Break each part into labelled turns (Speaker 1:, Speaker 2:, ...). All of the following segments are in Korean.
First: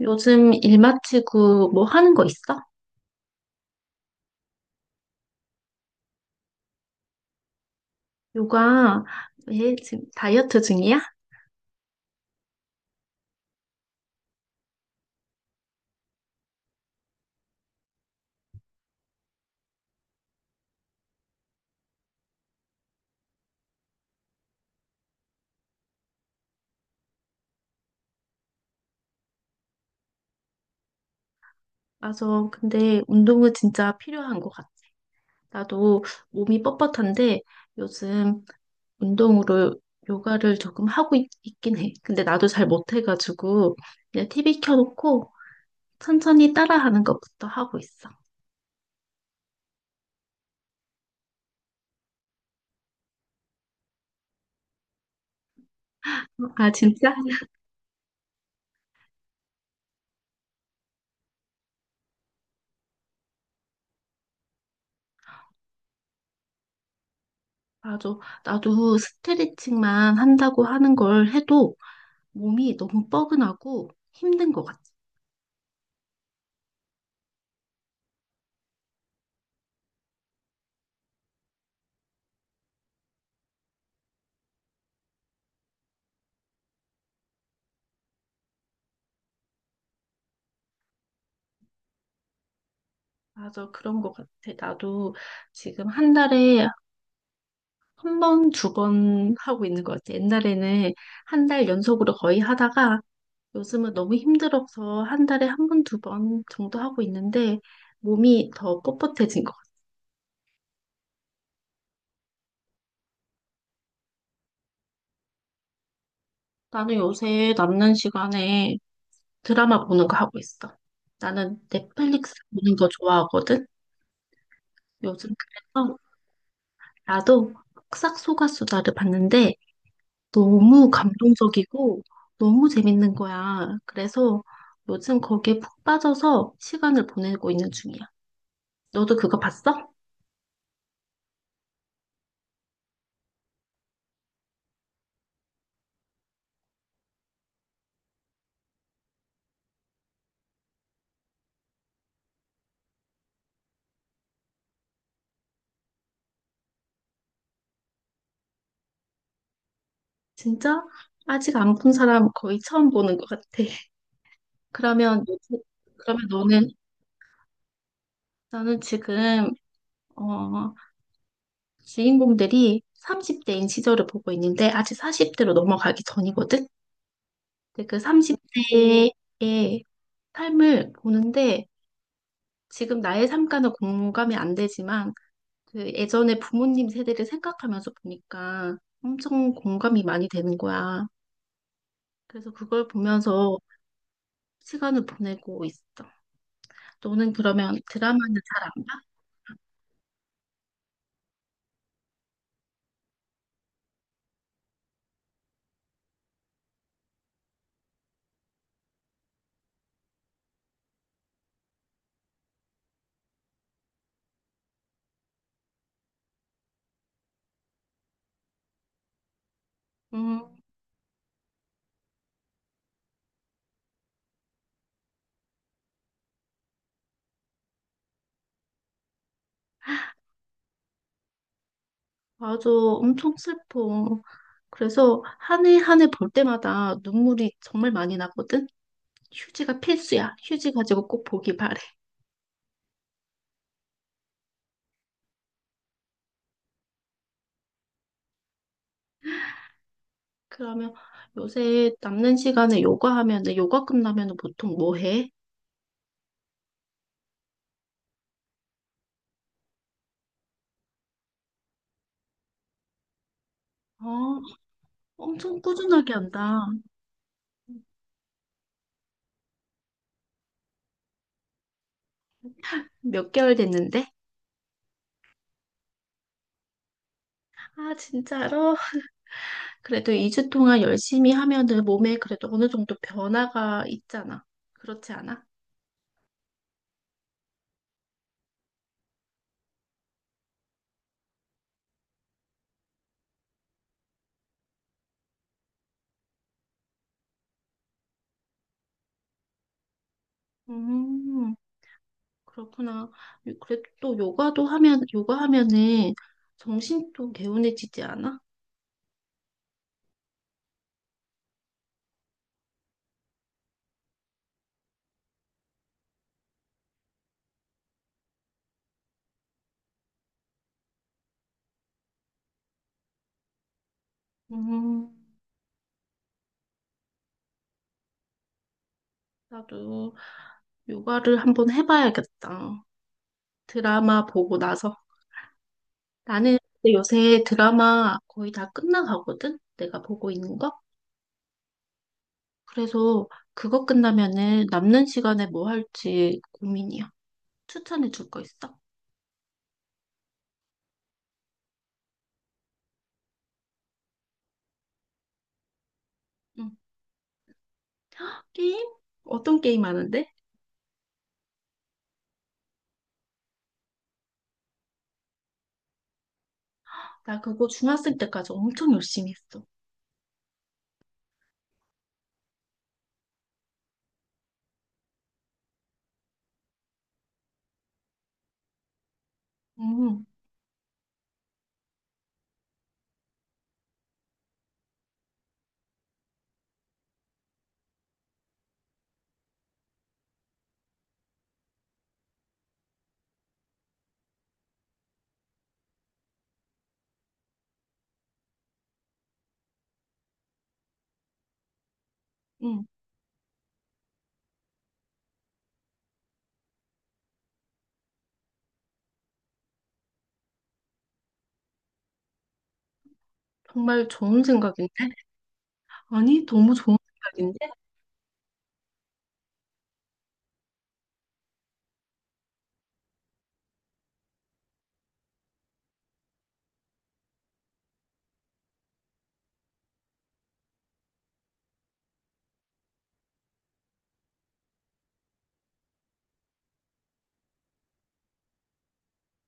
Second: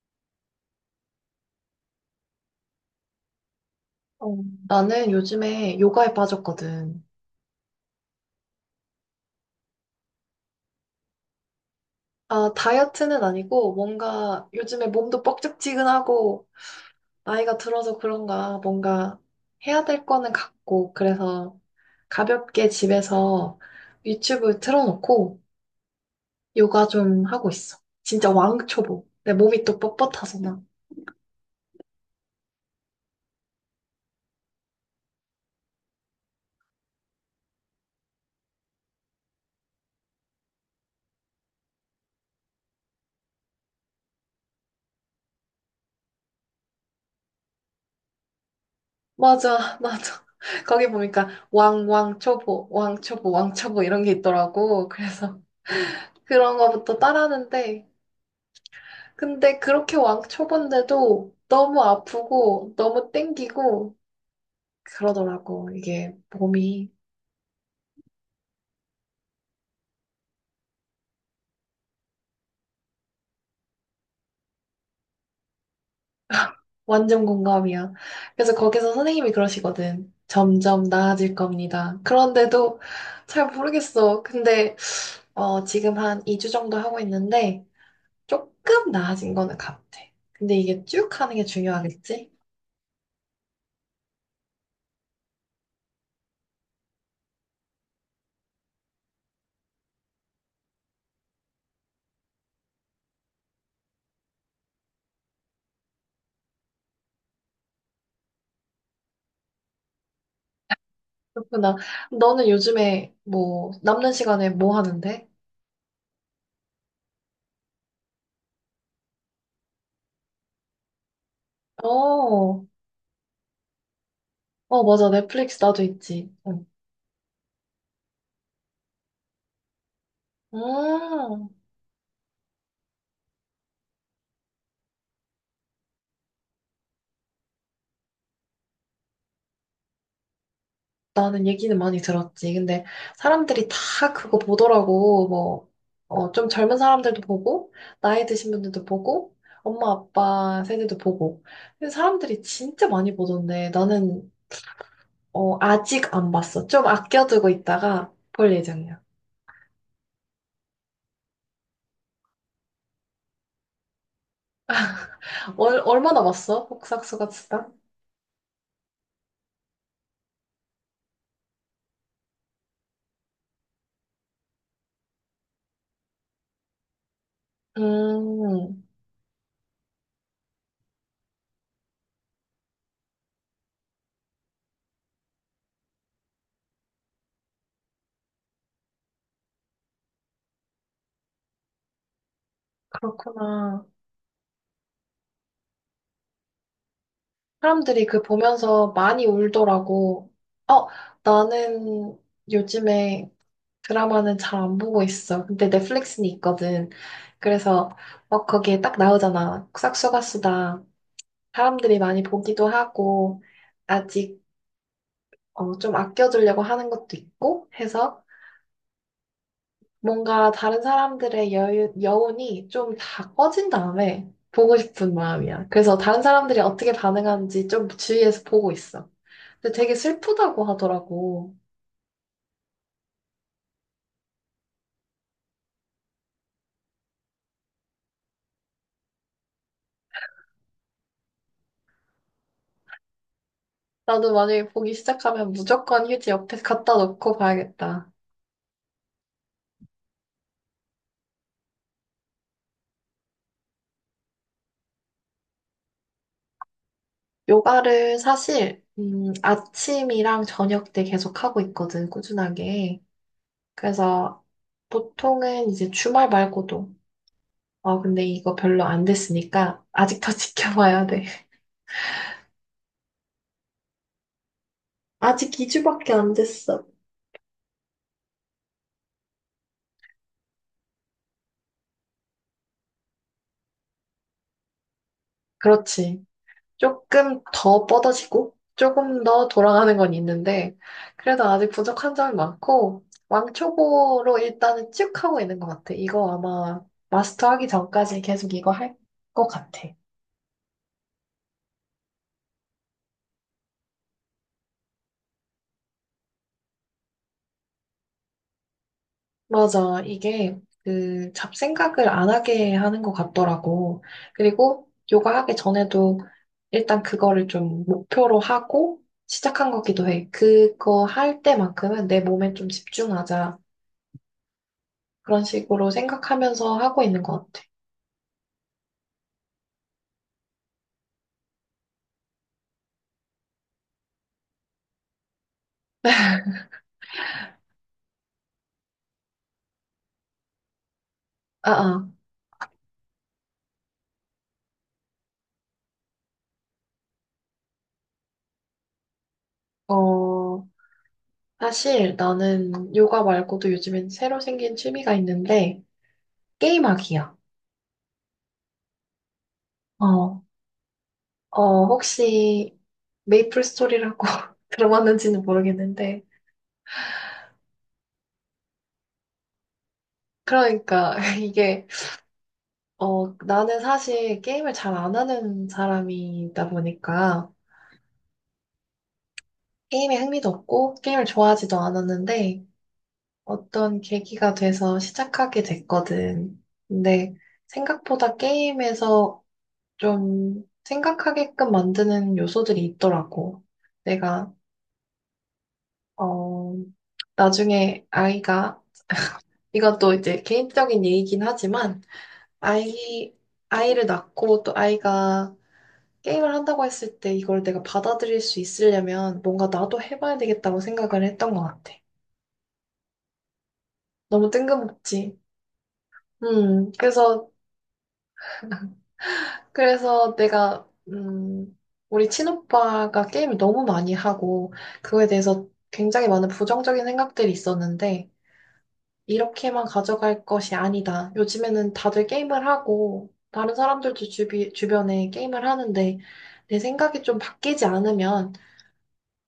Speaker 1: 요즘 일 마치고 뭐 하는 거 있어?
Speaker 2: 어, 나는 요즘에 요가에 빠졌거든.
Speaker 1: 요가. 왜 지금 다이어트 중이야?
Speaker 2: 아, 다이어트는 아니고 뭔가 요즘에 몸도 뻑적지근하고 나이가 들어서 그런가 뭔가 해야 될 거는 같고 그래서 가볍게 집에서 유튜브 틀어놓고 요가 좀 하고 있어. 진짜 왕초보. 내 몸이 또 뻣뻣해서 나.
Speaker 1: 맞아. 근데 운동은 진짜 필요한 것 같아. 나도 몸이 뻣뻣한데 요즘 운동으로 요가를 조금 긴 해. 근데 나도 잘 못해가지고 그냥 TV 켜놓고 천천히 따라하는 것부터 하고 있어.
Speaker 2: 맞아, 맞아. 거기 보니까 왕초보, 왕초보, 왕초보 이런 게 있더라고. 그래서 그런
Speaker 1: 아,
Speaker 2: 거부터
Speaker 1: 진짜?
Speaker 2: 따라하는데 근데 그렇게 왕 쳐본데도 너무 아프고 너무 땡기고 그러더라고. 이게 몸이
Speaker 1: 맞아. 나도 스트레칭만 한다고 하는 걸 해도 몸이 너무 뻐근하고 힘든 것 같아.
Speaker 2: 완전 공감이야. 그래서 거기서 선생님이 그러시거든. 점점 나아질 겁니다. 그런데도 잘 모르겠어. 근데 지금 한 2주 정도 하고 있는데 조금 나아진 거는 같아. 근데 이게 쭉 하는 게 중요하겠지?
Speaker 1: 맞아, 그런 것 같아. 나도 지금 한 달에 한 번, 두 번 하고 있는 것 같아. 옛날에는 한 달 연속으로 거의 하다가 요즘은 너무 힘들어서 한 달에 한 번, 두 번 정도 하고 있는데 몸이 더 뻣뻣해진 것 같아.
Speaker 2: 그렇구나. 너는 요즘에 뭐 남는 시간에 뭐 하는데?
Speaker 1: 나는 요새 남는 시간에 드라마 보는 거 하고 있어. 나는 넷플릭스
Speaker 2: 어,
Speaker 1: 보는 거 좋아하거든.
Speaker 2: 어, 맞아.
Speaker 1: 요즘
Speaker 2: 넷플릭스 나도
Speaker 1: 그래서
Speaker 2: 있지. 응.
Speaker 1: 나도 흑삭소가수다를 봤는데 너무
Speaker 2: 아,
Speaker 1: 감동적이고 너무 재밌는 거야. 그래서 요즘 거기에 푹 빠져서 시간을 보내고 있는 중이야. 너도 그거 봤어?
Speaker 2: 나는 얘기는 많이 들었지. 근데 사람들이 다 그거 보더라고. 뭐, 어, 좀 젊은 사람들도 보고, 나이 드신 분들도 보고, 엄마, 아빠 세대도 보고. 근데 사람들이 진짜 많이 보던데, 나는, 아직 안 봤어. 좀 아껴두고 있다가 볼 예정이야.
Speaker 1: 진짜? 아직 안 본 사람 거의 처음 보는 것 같아. 그러면, 요즘-
Speaker 2: 얼마나
Speaker 1: 그러면
Speaker 2: 봤어? 복싹수가 진짜?
Speaker 1: 나는 지금, 어, 주인공들이 30대인 시절을 보고 있는데 아직 40대로 넘어가기 전이거든? 근데 그
Speaker 2: 음,
Speaker 1: 30대의 삶을 보는데 지금 나의 삶과는 공감이 안 되지만 그 예전에 부모님 세대를 생각하면서 보니까 엄청 공감이 많이 되는 거야. 그래서 그걸 보면서
Speaker 2: 그렇구나.
Speaker 1: 시간을 보내고 있어. 너는 그러면
Speaker 2: 사람들이 그
Speaker 1: 드라마는 잘 안
Speaker 2: 보면서
Speaker 1: 봐?
Speaker 2: 많이 울더라고. 어, 나는 요즘에 드라마는 잘 안 보고 있어. 근데 넷플릭스는 있거든. 그래서 막 거기에 딱 나오잖아. 싹수가 수다. 사람들이 많이 보기도 하고 아직 좀 아껴주려고 하는 것도 있고 해서 뭔가
Speaker 1: 음.
Speaker 2: 다른 사람들의 여유, 여운이 좀 다 꺼진 다음에 보고 싶은 마음이야. 그래서 다른 사람들이 어떻게 반응하는지 좀 주위에서 보고 있어. 근데 되게 슬프다고 하더라고.
Speaker 1: 맞아. 엄청 슬퍼. 그래서 한 해 한 해 볼 때마다 눈물이 정말 많이 나거든? 휴지가 필수야. 휴지 가지고 꼭 보기 바래.
Speaker 2: 나도 만약에 보기 시작하면 무조건 휴지 옆에 갖다 놓고 봐야겠다.
Speaker 1: 그러면 요새 남는 시간에 요가 하면은 요가 끝나면은 보통 뭐 해?
Speaker 2: 요가를 사실, 아침이랑 저녁 때 계속 하고 있거든, 꾸준하게.
Speaker 1: 어,
Speaker 2: 그래서
Speaker 1: 엄청
Speaker 2: 보통은 이제
Speaker 1: 꾸준하게
Speaker 2: 주말
Speaker 1: 한다.
Speaker 2: 말고도, 아 근데 이거 별로 안 됐으니까 아직 더 지켜봐야 돼.
Speaker 1: 몇 개월 됐는데?
Speaker 2: 아직 2주밖에 안 됐어.
Speaker 1: 아, 진짜로? 그래도 2주 동안 열심히 하면은 몸에 그래도 어느 정도 변화가 있잖아. 그렇지 않아?
Speaker 2: 그렇지. 조금 더 뻗어지고, 조금 더 돌아가는 건 있는데, 그래도 아직 부족한 점이 많고, 왕초보로 일단은 쭉 하고 있는 것 같아. 이거 아마 마스터하기 전까지 계속 이거 할 것 같아.
Speaker 1: 음, 그렇구나. 그래도 또 요가도 하면, 요가 하면은 정신도 개운해지지 않아?
Speaker 2: 맞아. 이게 그 잡생각을 안 하게 하는 것 같더라고. 그리고 요가 하기 전에도 일단 그거를 좀 목표로 하고 시작한 거기도 해. 그거 할 때만큼은 내 몸에 좀 집중하자.
Speaker 1: 음,
Speaker 2: 그런 식으로 생각하면서 하고 있는 것 같아.
Speaker 1: 나도 요가를 한번 해봐야겠다. 드라마 보고 나서. 나는 근데 요새 드라마 거의 다 끝나가거든? 내가 보고 있는 거?
Speaker 2: 아,
Speaker 1: 그래서 그거 끝나면은 남는 시간에 뭐 할지 고민이야. 추천해 줄 거 있어?
Speaker 2: 아. 어, 사실 나는 요가 말고도 요즘엔 새로 생긴 취미가 있는데
Speaker 1: 응.
Speaker 2: 게임하기야.
Speaker 1: 게임? 어떤 게임 하는데?
Speaker 2: 어, 혹시 메이플 스토리라고 들어봤는지는 모르겠는데
Speaker 1: 나 그거 중학생 때까지 엄청 열심히 했어.
Speaker 2: 그러니까 이게 나는 사실 게임을 잘 안 하는 사람이다 보니까 게임에
Speaker 1: 응,
Speaker 2: 흥미도 없고 게임을 좋아하지도 않았는데 어떤 계기가 돼서 시작하게 됐거든. 근데 생각보다 게임에서 좀 생각하게끔 만드는 요소들이 있더라고. 내가 어 나중에 아이가 이건 또 이제 개인적인 얘기긴 하지만
Speaker 1: 응.
Speaker 2: 아이 아이를 낳고 또 아이가 게임을 한다고 했을 때 이걸 내가 받아들일 수 있으려면 뭔가 나도 해봐야 되겠다고 생각을 했던 것 같아.
Speaker 1: 정말 좋은
Speaker 2: 너무
Speaker 1: 생각인데?
Speaker 2: 뜬금없지.
Speaker 1: 아니, 너무 좋은
Speaker 2: 그래서,
Speaker 1: 생각인데?
Speaker 2: 그래서 내가, 우리 친오빠가 게임을 너무 많이 하고, 그거에 대해서 굉장히 많은 부정적인 생각들이 있었는데, 이렇게만 가져갈 것이 아니다. 요즘에는 다들 게임을 하고, 다른 사람들도 주변에 게임을 하는데, 내 생각이 좀 바뀌지 않으면,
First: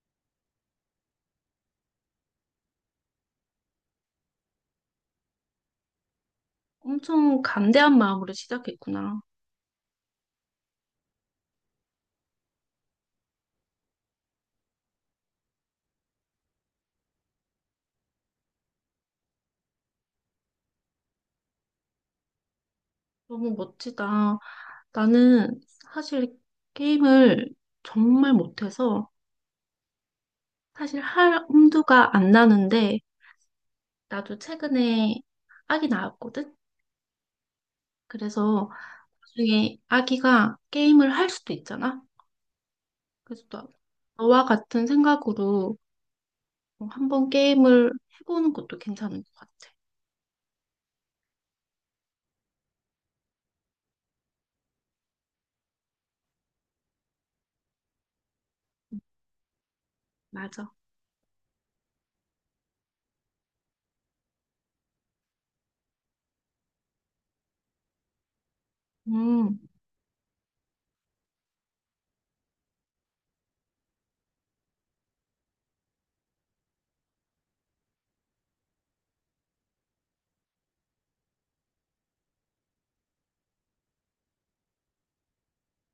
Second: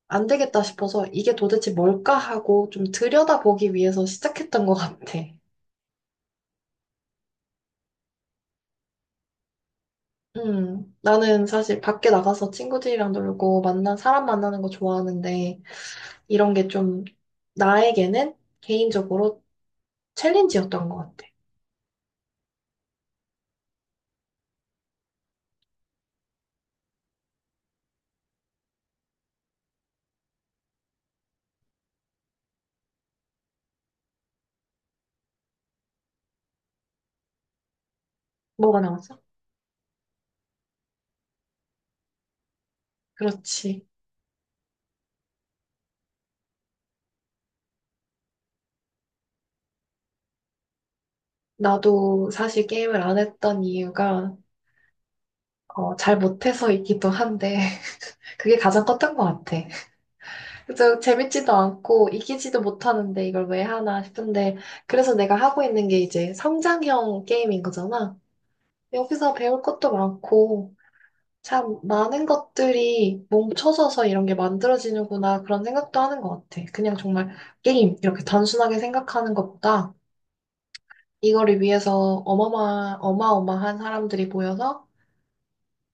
Speaker 2: 안 되겠다 싶어서 이게 도대체 뭘까 하고 좀 들여다보기 위해서 시작했던 것 같아.
Speaker 1: 엄청 간대한 마음으로 시작했구나.
Speaker 2: 나는 사실 밖에 나가서 친구들이랑 놀고 만난 사람 만나는 거 좋아하는데 이런 게 좀 나에게는 개인적으로 챌린지였던 것 같아.
Speaker 1: 너무 멋지다. 나는 사실 게임을 정말 못해서 사실 할 엄두가 안 나는데 나도 최근에 아기 낳았거든? 그래서
Speaker 2: 뭐가 나왔어?
Speaker 1: 나중에 아기가 게임을 할 수도 있잖아? 그래서
Speaker 2: 그렇지.
Speaker 1: 너와 같은 생각으로 한번 게임을 해보는 것도 괜찮은 것 같아.
Speaker 2: 나도 사실 게임을 안 했던 이유가 잘 못해서이기도 한데 그게 가장 컸던 것 같아.
Speaker 1: 맞아.
Speaker 2: 그저 재밌지도 않고 이기지도 못하는데 이걸 왜 하나 싶은데 그래서 내가 하고 있는 게 이제 성장형 게임인 거잖아. 여기서
Speaker 1: 음,
Speaker 2: 배울 것도 많고 참 많은 것들이 뭉쳐져서 이런 게 만들어지는구나 그런 생각도 하는 것 같아. 그냥 정말 게임 이렇게 단순하게 생각하는 것보다 이거를 위해서 어마어마한 사람들이 모여서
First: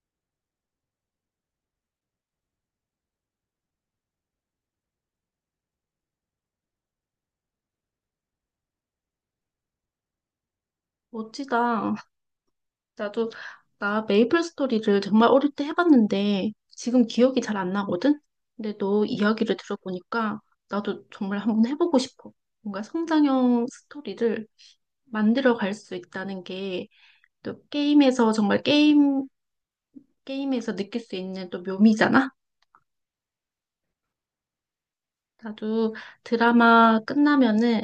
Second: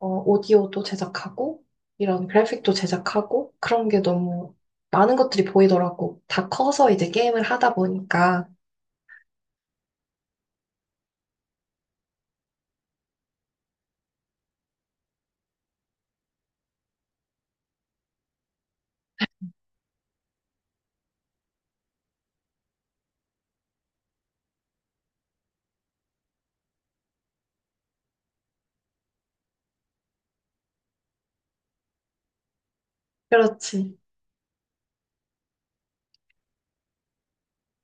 Speaker 2: 오디오도 제작하고, 이런 그래픽도 제작하고, 그런 게 너무 많은 것들이 보이더라고. 다 커서 이제 게임을 하다 보니까.
Speaker 1: 멋지다. 나도 나 메이플 스토리를 정말 어릴 때 해봤는데 지금 기억이 잘 안 나거든? 근데 너 이야기를 들어보니까 나도 정말 한번 해보고 싶어. 뭔가 성장형 스토리를 만들어 갈 수 있다는 게 또 게임에서 게임에서 느낄 수 있는 또 묘미잖아?
Speaker 2: 그렇지.
Speaker 1: 나도 드라마 끝나면은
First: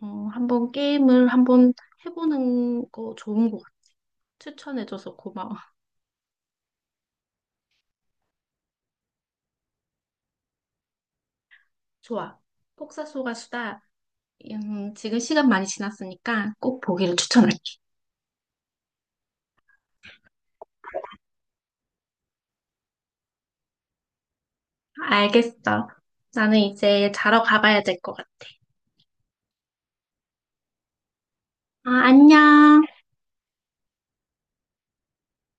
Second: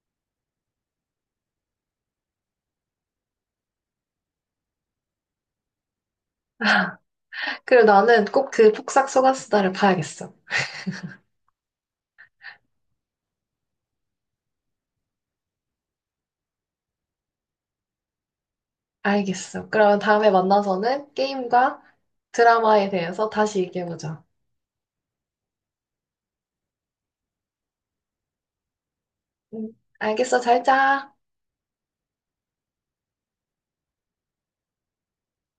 Speaker 1: 한번 게임을 한번 해보는 거 좋은 것 같아. 추천해줘서 고마워.
Speaker 2: 그리고 나는 꼭 그 폭삭 소가수다를 봐야겠어.
Speaker 1: 좋아. 폭삭 속가수다. 지금 시간 많이 지났으니까 꼭 보기를 추천할게.
Speaker 2: 알겠어. 그러면 다음에 만나서는 게임과 드라마에 대해서 다시 얘기해보자.
Speaker 1: 알겠어. 나는 이제 자러 가봐야 될 것 같아.
Speaker 2: 응, 알겠어. 잘 자.
Speaker 1: 아, 안녕.